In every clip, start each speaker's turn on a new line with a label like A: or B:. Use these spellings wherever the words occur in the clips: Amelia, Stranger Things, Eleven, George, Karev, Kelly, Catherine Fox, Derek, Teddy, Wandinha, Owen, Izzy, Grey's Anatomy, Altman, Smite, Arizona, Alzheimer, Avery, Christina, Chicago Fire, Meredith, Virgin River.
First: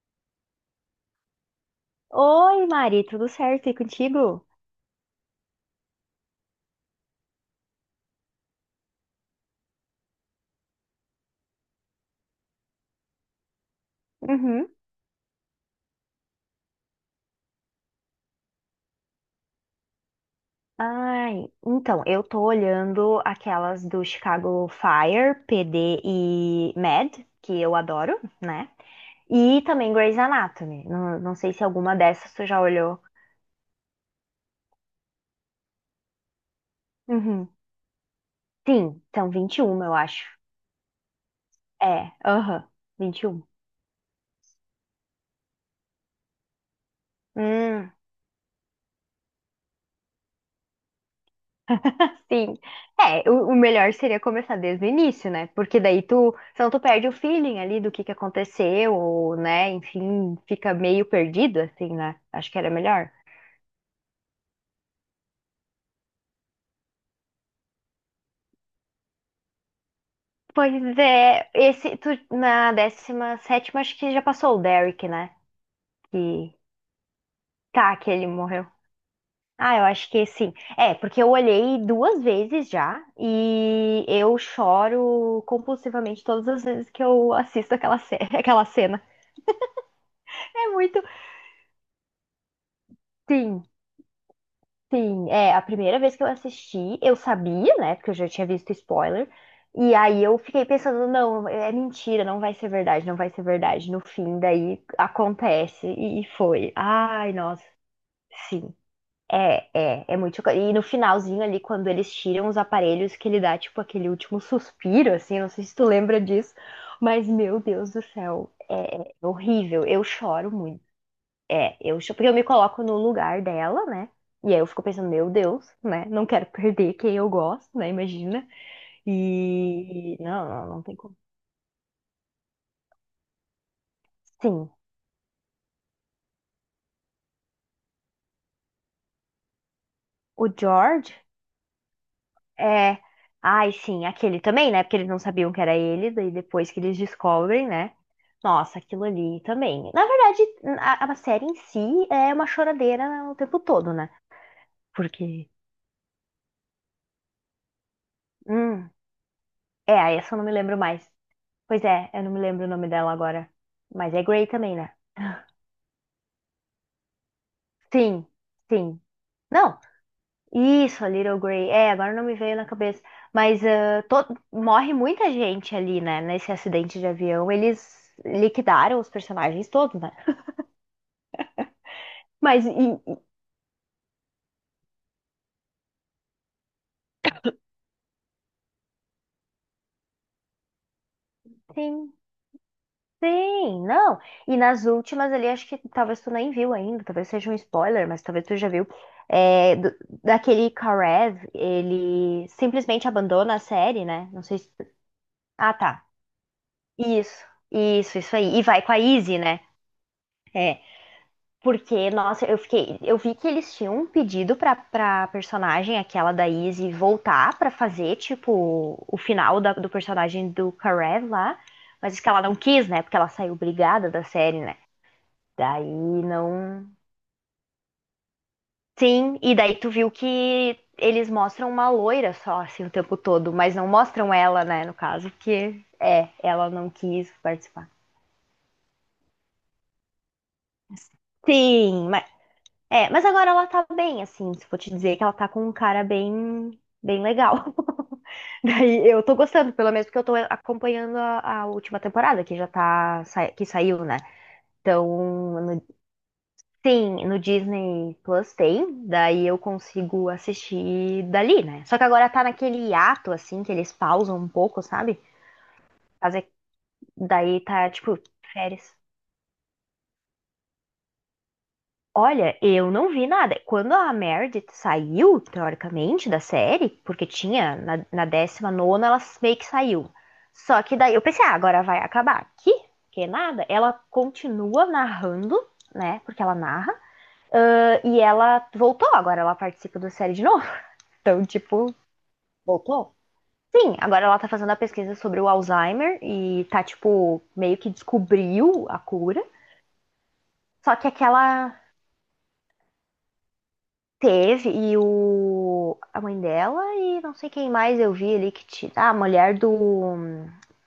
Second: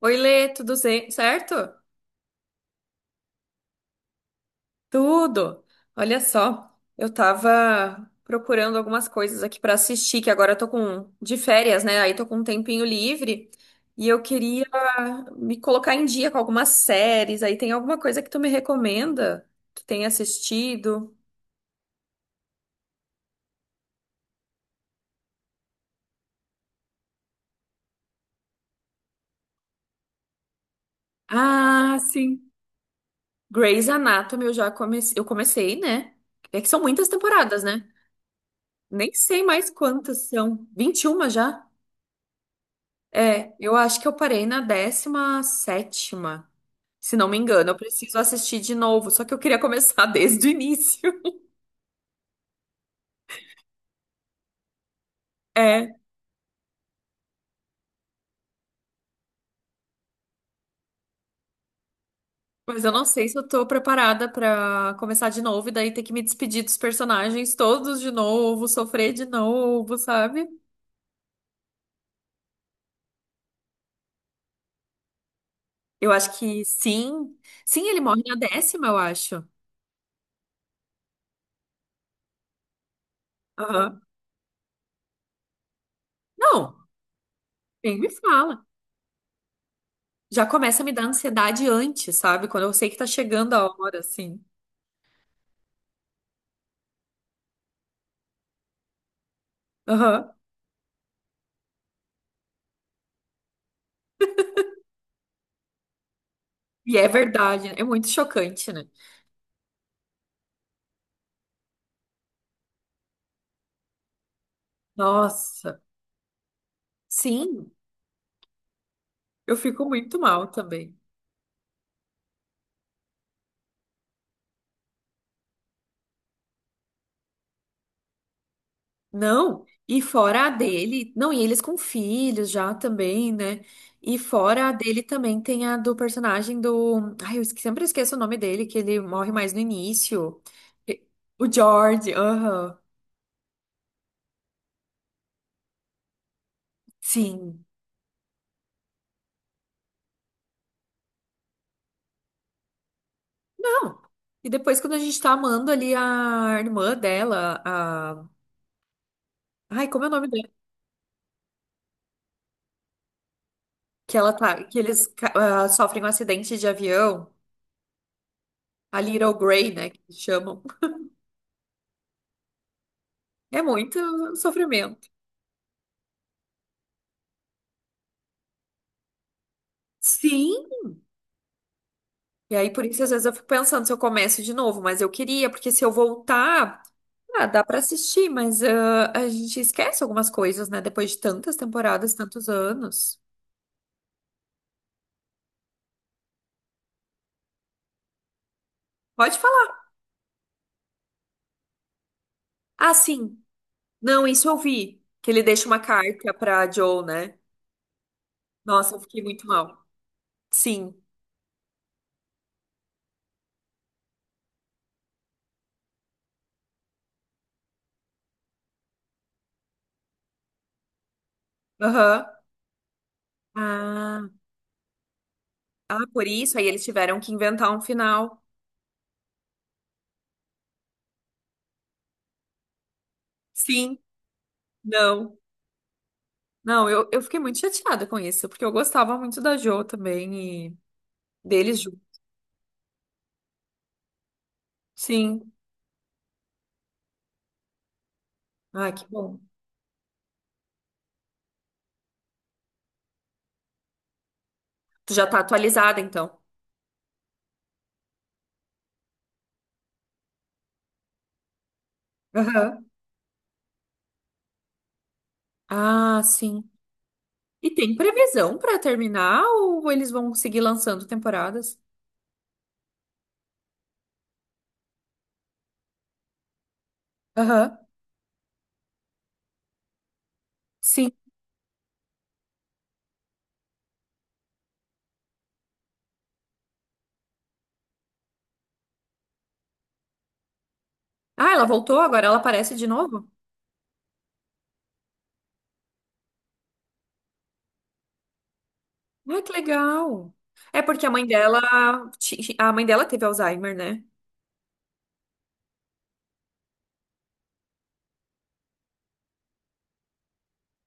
A: Oi, Lê, tudo certo?
B: Oi, Mari, tudo certo? E contigo?
A: Tudo. Olha só, eu tava procurando algumas coisas aqui pra assistir, que agora eu tô com de férias, né? Aí tô com um tempinho livre e eu queria
B: Uhum.
A: me colocar em dia com algumas séries. Aí tem alguma coisa que tu me recomenda que tenha assistido?
B: Ai, então, eu tô olhando aquelas do Chicago Fire, PD e Mad, que eu adoro, né? E também Grey's Anatomy. Não, não sei se alguma
A: Ah,
B: dessas tu
A: sim.
B: já olhou.
A: Grey's Anatomy, eu comecei, né? É que são muitas
B: Uhum.
A: temporadas, né?
B: Sim,
A: Nem
B: são
A: sei mais
B: 21, eu
A: quantas
B: acho.
A: são. 21 já?
B: É, aham, 21.
A: É, eu acho que eu parei na 17ª, se não me engano. Eu
B: Hum,
A: preciso assistir de novo, só que eu queria começar desde o início.
B: Sim. É, o melhor seria começar desde o início, né? Porque
A: É,
B: daí tu, senão tu perde o feeling ali do que aconteceu, ou, né? Enfim, fica meio perdido, assim, né? Acho que era
A: mas eu não
B: melhor.
A: sei se eu tô preparada pra começar de novo e daí ter que me despedir dos personagens todos de novo, sofrer de novo, sabe?
B: Pois é, tu, na décima sétima acho que já passou o Derek, né?
A: Eu acho
B: Que,
A: que sim. Sim,
B: tá,
A: ele
B: que
A: morre
B: ele
A: na
B: morreu.
A: décima, eu acho.
B: Ah, eu acho que sim. É, porque eu olhei duas vezes já
A: Aham.
B: e eu choro compulsivamente todas as
A: Não,
B: vezes que eu assisto
A: nem me fala.
B: aquela cena.
A: Já
B: É
A: começa a me
B: muito.
A: dar ansiedade antes, sabe? Quando eu sei que tá chegando
B: Sim,
A: a hora, assim.
B: Sim, é, a primeira vez que eu assisti, eu sabia, né, porque eu já tinha visto spoiler, e aí
A: Aham.
B: eu fiquei pensando, não, é mentira, não vai ser verdade, não vai ser verdade. No fim, daí acontece e foi.
A: E é
B: Ai, nossa,
A: verdade, né? É muito
B: sim.
A: chocante, né?
B: É muito chocante. E no finalzinho ali, quando eles tiram os aparelhos, que ele dá, tipo, aquele último suspiro, assim, não sei se
A: Nossa,
B: tu lembra disso, mas meu
A: sim,
B: Deus do céu, é
A: eu
B: horrível.
A: fico
B: Eu
A: muito mal
B: choro muito.
A: também.
B: É, porque eu me coloco no lugar dela, né? E aí eu fico pensando, meu Deus, né? Não quero perder quem eu gosto, né? Imagina.
A: Não, e
B: E
A: fora
B: não,
A: a
B: não, não tem
A: dele,
B: como.
A: não, e eles com filhos já também, né? E fora
B: Sim,
A: a dele também tem a do personagem do. Ai, sempre esqueço o nome dele, que ele morre mais no início.
B: o
A: E-
B: George
A: O George, aham,
B: é. Ai, sim, aquele também, né? Porque eles não sabiam que era ele, daí depois que eles
A: sim.
B: descobrem, né? Nossa, aquilo ali também. Na verdade, a série em si é uma choradeira o tempo todo,
A: Não,
B: né?
A: e depois quando a gente tá
B: Porque.
A: amando ali a irmã dela, a.
B: Hum,
A: Ai, como é o
B: é,
A: nome
B: essa eu não
A: dela?
B: me lembro mais. Pois é, eu não me lembro o nome dela agora. Mas
A: Que
B: é
A: ela
B: Grey
A: tá,
B: também,
A: que
B: né?
A: ah, sofrem um acidente de avião,
B: Sim,
A: a
B: sim.
A: Little Grey,
B: Não,
A: né, que chamam.
B: isso, a Little Grey. É, agora não me veio na cabeça. Mas
A: É muito
B: morre
A: sofrimento.
B: muita gente ali, né? Nesse acidente de avião. Eles liquidaram os personagens todos, né?
A: Sim, e
B: Mas,
A: aí,
B: e,
A: por isso, às
B: e-
A: vezes eu fico pensando se eu começo de novo, mas eu queria, porque se eu voltar, ah, dá pra assistir, mas ah, a gente esquece algumas coisas, né? Depois de tantas temporadas,
B: sim,
A: tantos anos.
B: sim, não. E nas últimas ali, acho que talvez tu nem viu ainda, talvez seja um spoiler, mas talvez tu já viu.
A: Pode falar.
B: É, daquele Karev, ele
A: Ah,
B: simplesmente
A: sim.
B: abandona a série,
A: Não,
B: né? Não
A: isso eu
B: sei se.
A: vi. Que ele deixa
B: Ah,
A: uma
B: tá.
A: carta pra Joe, né?
B: Isso, isso aí. E vai com
A: Nossa,
B: a
A: eu fiquei
B: Izzy,
A: muito
B: né?
A: mal.
B: É.
A: Sim.
B: Porque, nossa, eu vi que eles tinham um pedido pra, personagem, aquela da Izzy, voltar pra fazer, tipo, o final do personagem do Karev lá. Mas isso
A: Aham.
B: que ela não quis, né? Porque ela saiu brigada da
A: Ah,
B: série, né? Daí
A: ah, por isso aí eles
B: não.
A: tiveram que inventar um final.
B: Sim, e daí tu viu que eles mostram uma loira só, assim, o tempo todo, mas não
A: Sim.
B: mostram ela, né, no caso,
A: Não.
B: porque é, ela
A: Não,
B: não
A: eu
B: quis
A: fiquei muito
B: participar.
A: chateada com isso, porque eu gostava muito da Jo também e deles juntos.
B: Sim. É, mas agora ela tá bem, assim, se eu for te dizer que ela tá
A: Sim.
B: com um cara bem, bem legal.
A: Ai, que
B: Daí eu tô
A: bom.
B: gostando, pelo menos porque eu tô acompanhando a última temporada que já tá, que saiu, né? Então,
A: Tu já tá
B: no-
A: atualizada, então.
B: sim, no Disney Plus tem, daí eu consigo assistir dali, né? Só que agora tá naquele
A: Aham.
B: hiato, assim, que eles pausam um pouco, sabe?
A: Ah,
B: Fazer,
A: sim.
B: Daí
A: E
B: tá,
A: tem
B: tipo,
A: previsão pra
B: férias.
A: terminar ou eles vão seguir lançando temporadas?
B: Olha, eu não vi nada. Quando a Meredith saiu, teoricamente, da série, porque tinha
A: Aham.
B: na décima nona, ela meio que saiu. Só que
A: Sim.
B: daí eu pensei, ah, agora vai acabar aqui, que nada. Ela continua narrando, né? Porque ela narra. E ela voltou, agora ela participa da série de novo. Então,
A: Ah, ela
B: tipo,
A: voltou, agora ela aparece de
B: voltou.
A: novo?
B: Sim, agora ela tá fazendo a pesquisa sobre o Alzheimer e tá, tipo, meio que descobriu a
A: Ah,
B: cura.
A: que legal. É
B: Só
A: porque
B: que
A: a mãe
B: aquela.
A: dela, a mãe dela teve Alzheimer, né?
B: Teve, a mãe dela e não sei quem mais eu vi ali que tira. Ah, a mulher do.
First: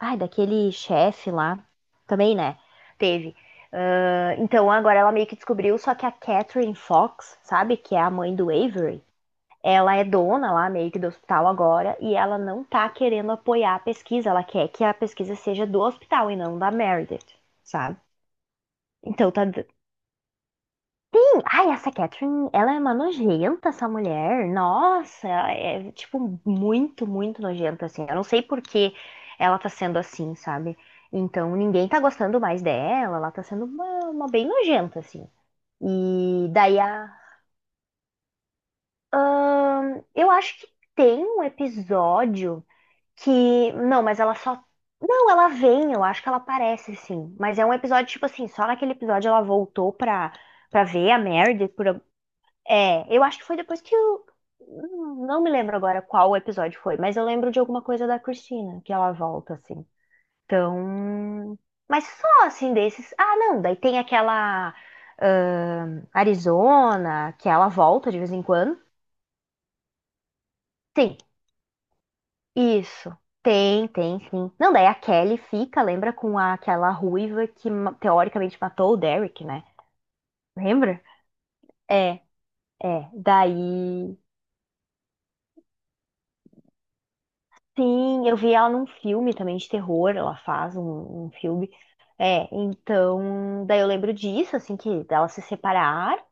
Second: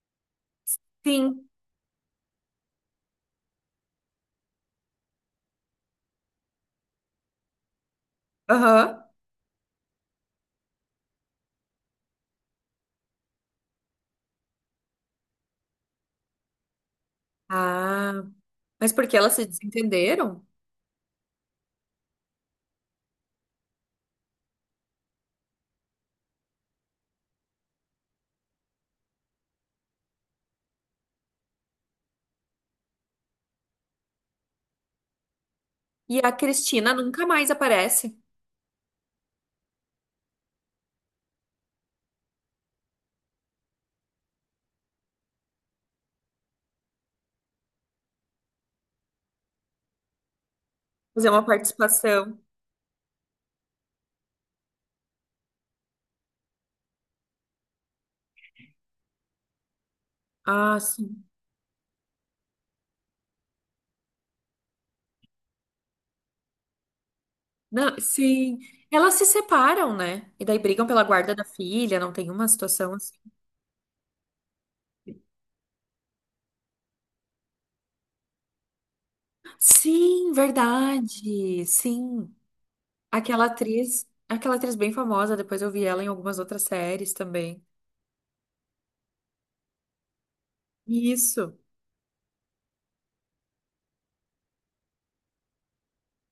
B: Ai, daquele chefe
A: Sim.
B: lá. Também, né? Teve. Ah, então agora ela meio que descobriu, só que a Catherine Fox, sabe? Que é a mãe do Avery.
A: Aham.
B: Ela é dona lá meio que do hospital agora e ela não tá querendo apoiar a pesquisa. Ela quer que a pesquisa seja do hospital e não da Meredith, sabe?
A: Ah, mas porque
B: Então
A: elas
B: tá.
A: se desentenderam?
B: Ai, essa Catherine, ela é uma nojenta, essa mulher. Nossa, é tipo muito, muito nojenta, assim. Eu não sei por que ela tá sendo assim, sabe? Então ninguém tá gostando mais dela, ela tá sendo uma bem nojenta, assim.
A: E a
B: E daí
A: Cristina
B: a.
A: nunca mais aparece.
B: Eu acho que tem um episódio que. Não, mas ela só. Não, ela vem, eu acho que ela aparece, sim. Mas é um episódio, tipo assim, só naquele episódio ela voltou pra ver a
A: Fazer uma
B: Meredith por,
A: participação.
B: é, eu acho que foi depois que eu. Não me lembro agora qual episódio foi, mas eu lembro de alguma coisa da Christina, que ela volta, assim.
A: Ah, sim.
B: Então. Mas só assim desses. Ah, não, daí tem aquela. Arizona, que ela
A: Não,
B: volta de vez em
A: sim.
B: quando.
A: Elas se separam, né? E daí brigam pela
B: Tem,
A: guarda da filha, não tem uma situação
B: isso.
A: assim.
B: Tem, tem, sim. Não, daí a Kelly fica, lembra com aquela ruiva que teoricamente matou o Derek, né?
A: Sim,
B: Lembra?
A: verdade.
B: É,
A: Sim.
B: é. Daí.
A: Aquela atriz bem famosa, depois eu vi ela em algumas outras séries também.
B: Sim, eu vi ela num filme também de terror, ela faz um
A: Isso.
B: filme. É, então, daí eu lembro disso, assim, que dela se separar.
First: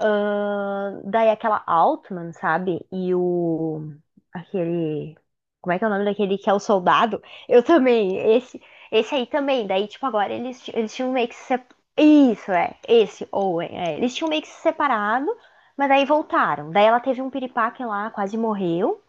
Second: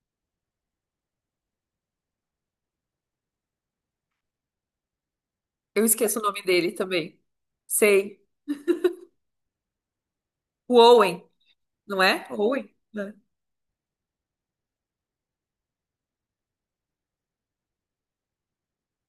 B: Daí aquela Altman, sabe? E o. Aquele. Como é que
A: Eu
B: é o nome
A: esqueço o
B: daquele
A: nome
B: que é o
A: dele também.
B: soldado? Eu também.
A: Sei.
B: Esse aí também. Daí, tipo, agora
A: O
B: eles tinham
A: Owen,
B: meio que se.
A: não é?
B: Isso,
A: Owen?
B: é.
A: Né?
B: Esse, Owen, é. Eles tinham meio que se separado, mas daí voltaram. Daí ela teve um piripaque lá, quase morreu.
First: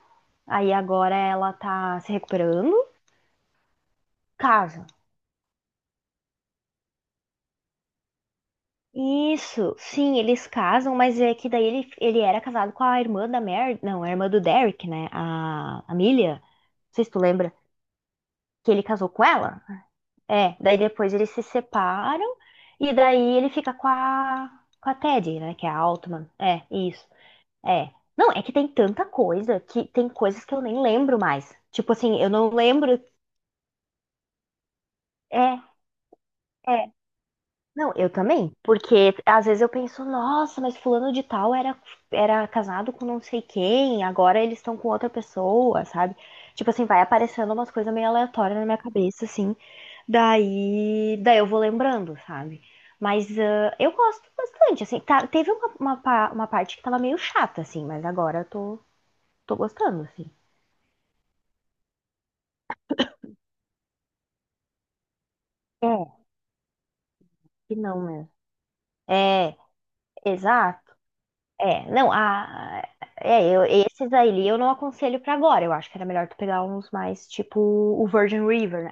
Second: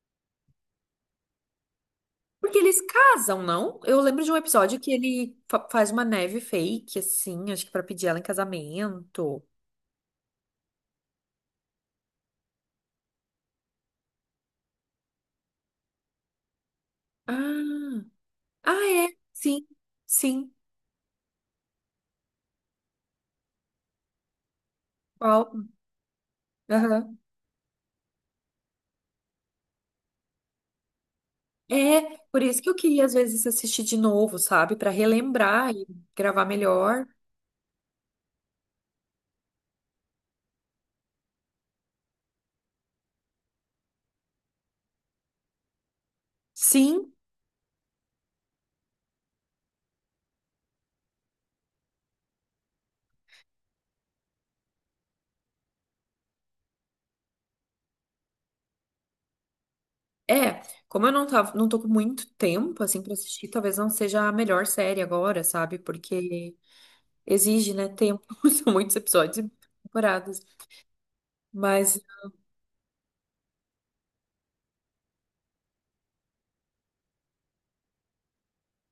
B: Aí agora ela tá se
A: Porque
B: recuperando,
A: eles casam, não? Eu lembro de um episódio
B: casa.
A: que faz uma neve fake, assim, acho que pra pedir ela em casamento.
B: Isso, sim, eles casam, mas é que daí ele era casado com a irmã da Mary, não, a irmã do Derek, né? A Amelia, não sei se tu lembra,
A: Ah.
B: que
A: Ah,
B: ele casou
A: é.
B: com ela.
A: Sim, sim.
B: É, daí depois eles se separam e daí ele fica com a Teddy, né?
A: Qual?
B: Que é a Altman. É, isso.
A: Aham.
B: É. Não, é que tem tanta coisa que tem coisas que eu nem lembro mais. Tipo
A: É,
B: assim, eu
A: por
B: não
A: isso que eu
B: lembro.
A: queria às vezes assistir de novo, sabe? Pra
B: É,
A: relembrar e gravar
B: é.
A: melhor.
B: Não, eu também, porque às vezes eu penso, nossa, mas fulano de tal era casado com não sei quem, agora eles estão com outra pessoa, sabe? Tipo assim, vai
A: Sim,
B: aparecendo umas coisas meio aleatórias na minha cabeça, assim, daí eu vou lembrando, sabe? Mas eu gosto bastante, assim, teve uma parte que tava meio chata, assim, mas agora eu tô gostando, assim.
A: é. Como eu não tava, não tô com muito tempo assim pra assistir, talvez não seja a melhor série agora, sabe?
B: É,
A: Porque exige,
B: que
A: né,
B: não
A: tempo.
B: mesmo.
A: São muitos episódios e
B: É,
A: muitas temporadas.
B: exato. É,
A: Mas
B: não, esses aí eu não aconselho pra agora. Eu acho que era melhor tu pegar uns mais, tipo o Virgin River, né?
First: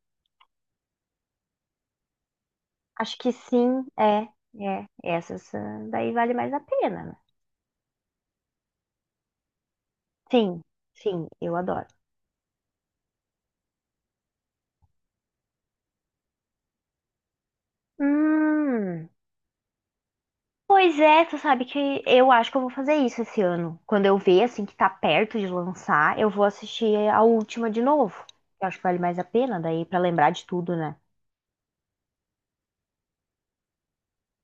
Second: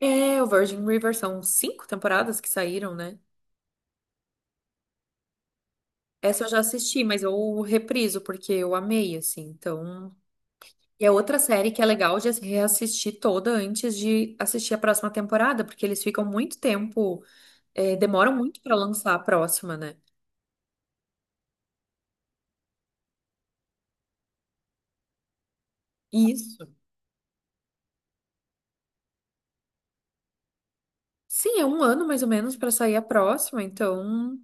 A: é, o Virgin River são cinco temporadas que saíram,
B: Acho
A: né?
B: que sim, é, é. Essas daí vale
A: Essa eu
B: mais
A: já
B: a
A: assisti,
B: pena, né?
A: mas eu repriso porque eu amei, assim. Então,
B: Sim,
A: e é
B: sim,
A: outra
B: eu
A: série que é
B: adoro.
A: legal de reassistir toda antes de assistir a próxima temporada, porque eles ficam muito tempo, é, demoram muito pra
B: Hum,
A: lançar a próxima, né?
B: Pois é, tu sabe que eu acho que eu vou fazer isso esse ano. Quando eu ver, assim, que tá perto de lançar, eu vou
A: Isso.
B: assistir a última de novo. Eu acho que vale mais a pena daí pra lembrar de tudo, né?
A: Sim, é um ano mais ou menos pra sair a próxima, então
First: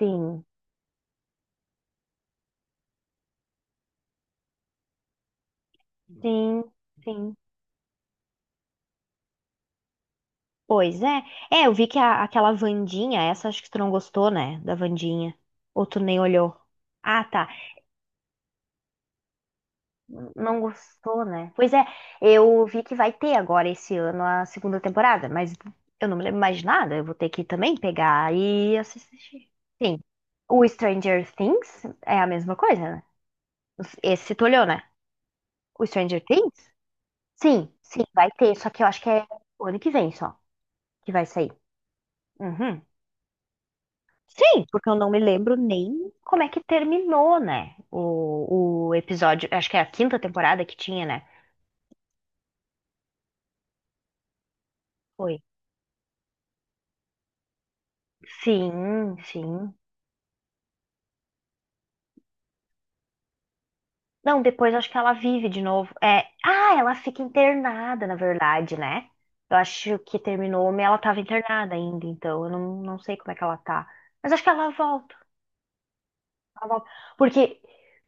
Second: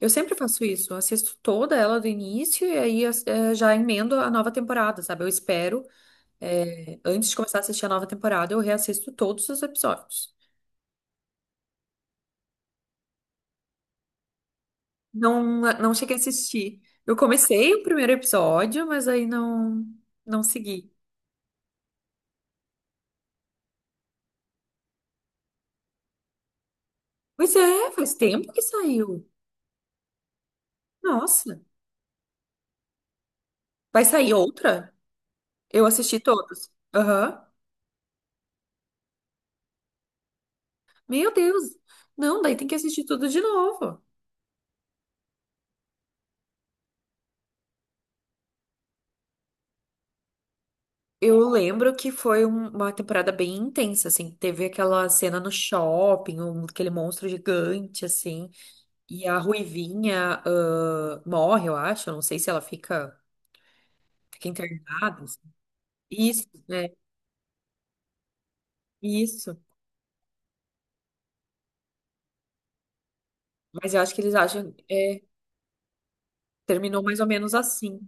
A: eu sempre faço isso, eu assisto toda ela do início e aí é, já emendo a nova temporada, sabe? Eu espero,
B: sim,
A: é, antes
B: sim.
A: de começar a assistir a nova temporada, eu reassisto todos os episódios.
B: Pois é. É, eu vi que aquela Wandinha, essa acho que tu não gostou, né? Da Wandinha.
A: Não,
B: Ou
A: não
B: tu
A: cheguei a
B: nem olhou.
A: assistir. Eu
B: Ah, tá.
A: comecei o primeiro episódio, mas aí não, não
B: Não
A: segui.
B: gostou, né? Pois é, eu vi que vai ter agora esse ano a segunda temporada, mas eu não me lembro mais de nada. Eu vou ter que
A: Pois
B: também
A: é, faz
B: pegar
A: tempo que
B: e
A: saiu.
B: assistir. Sim. O Stranger
A: Nossa,
B: Things é a mesma coisa, né?
A: vai sair
B: Esse tu olhou, né?
A: outra? Eu
B: O
A: assisti
B: Stranger Things?
A: todos. Aham.
B: Sim, sim, vai ter. Só que eu acho que é o ano que vem só que vai
A: Meu
B: sair.
A: Deus. Não, daí tem que
B: Uhum.
A: assistir tudo de novo.
B: Sim, porque eu não me lembro nem como é que terminou, né? O episódio, acho que é a quinta temporada que tinha, né?
A: Eu lembro que foi uma temporada bem intensa, assim. Teve aquela
B: Foi.
A: cena no shopping, aquele monstro gigante, assim.
B: Sim,
A: E a
B: sim.
A: Ruivinha, ah, morre, eu acho. Eu não sei se ela fica,
B: Não,
A: fica
B: depois acho que ela
A: internada, assim.
B: vive de novo. É,
A: Isso,
B: ah,
A: né?
B: ela fica internada, na verdade, né?
A: Isso.
B: Eu acho que terminou, mas ela tava internada ainda, então eu não, não sei como é que ela tá.
A: Mas eu acho que
B: Mas
A: eles
B: acho que ela
A: acham,
B: volta,
A: é,
B: ela volta.
A: terminou mais ou menos
B: Porque
A: assim.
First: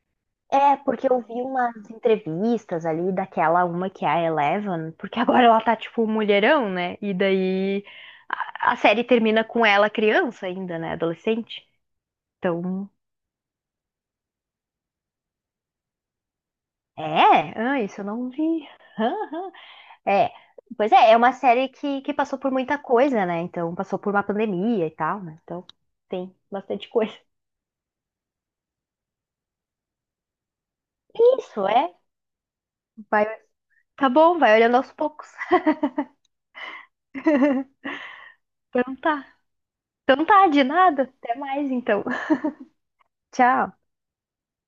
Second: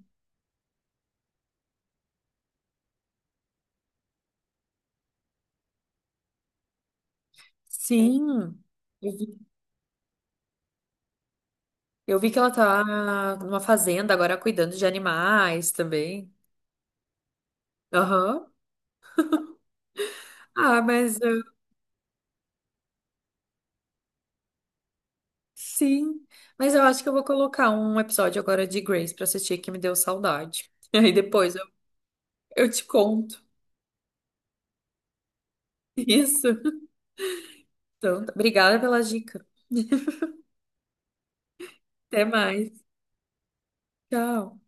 B: porque eu vi umas entrevistas ali daquela uma que é a Eleven, porque agora ela tá tipo mulherão, né? E daí
A: Sim.
B: a série termina com ela criança ainda, né? Adolescente.
A: Eu vi que ela tá
B: Então,
A: numa fazenda agora cuidando de animais também.
B: é, ah, isso eu não
A: Aham.
B: vi. Aham. É,
A: Ah,
B: pois é, é
A: mas
B: uma
A: eu-
B: série que passou por muita coisa, né? Então, passou por uma pandemia e tal, né? Então,
A: sim.
B: tem
A: Mas eu
B: bastante
A: acho que eu
B: coisa.
A: vou colocar um episódio agora de Grace pra assistir que me deu saudade. E aí depois
B: Isso, é.
A: eu te
B: Vai,
A: conto.
B: tá bom, vai olhando aos poucos.
A: Isso. Então, tá. Obrigada
B: Então
A: pela
B: tá.
A: dica.
B: Então tá, de nada. Até mais então.
A: Até mais.
B: Tchau.
A: Tchau.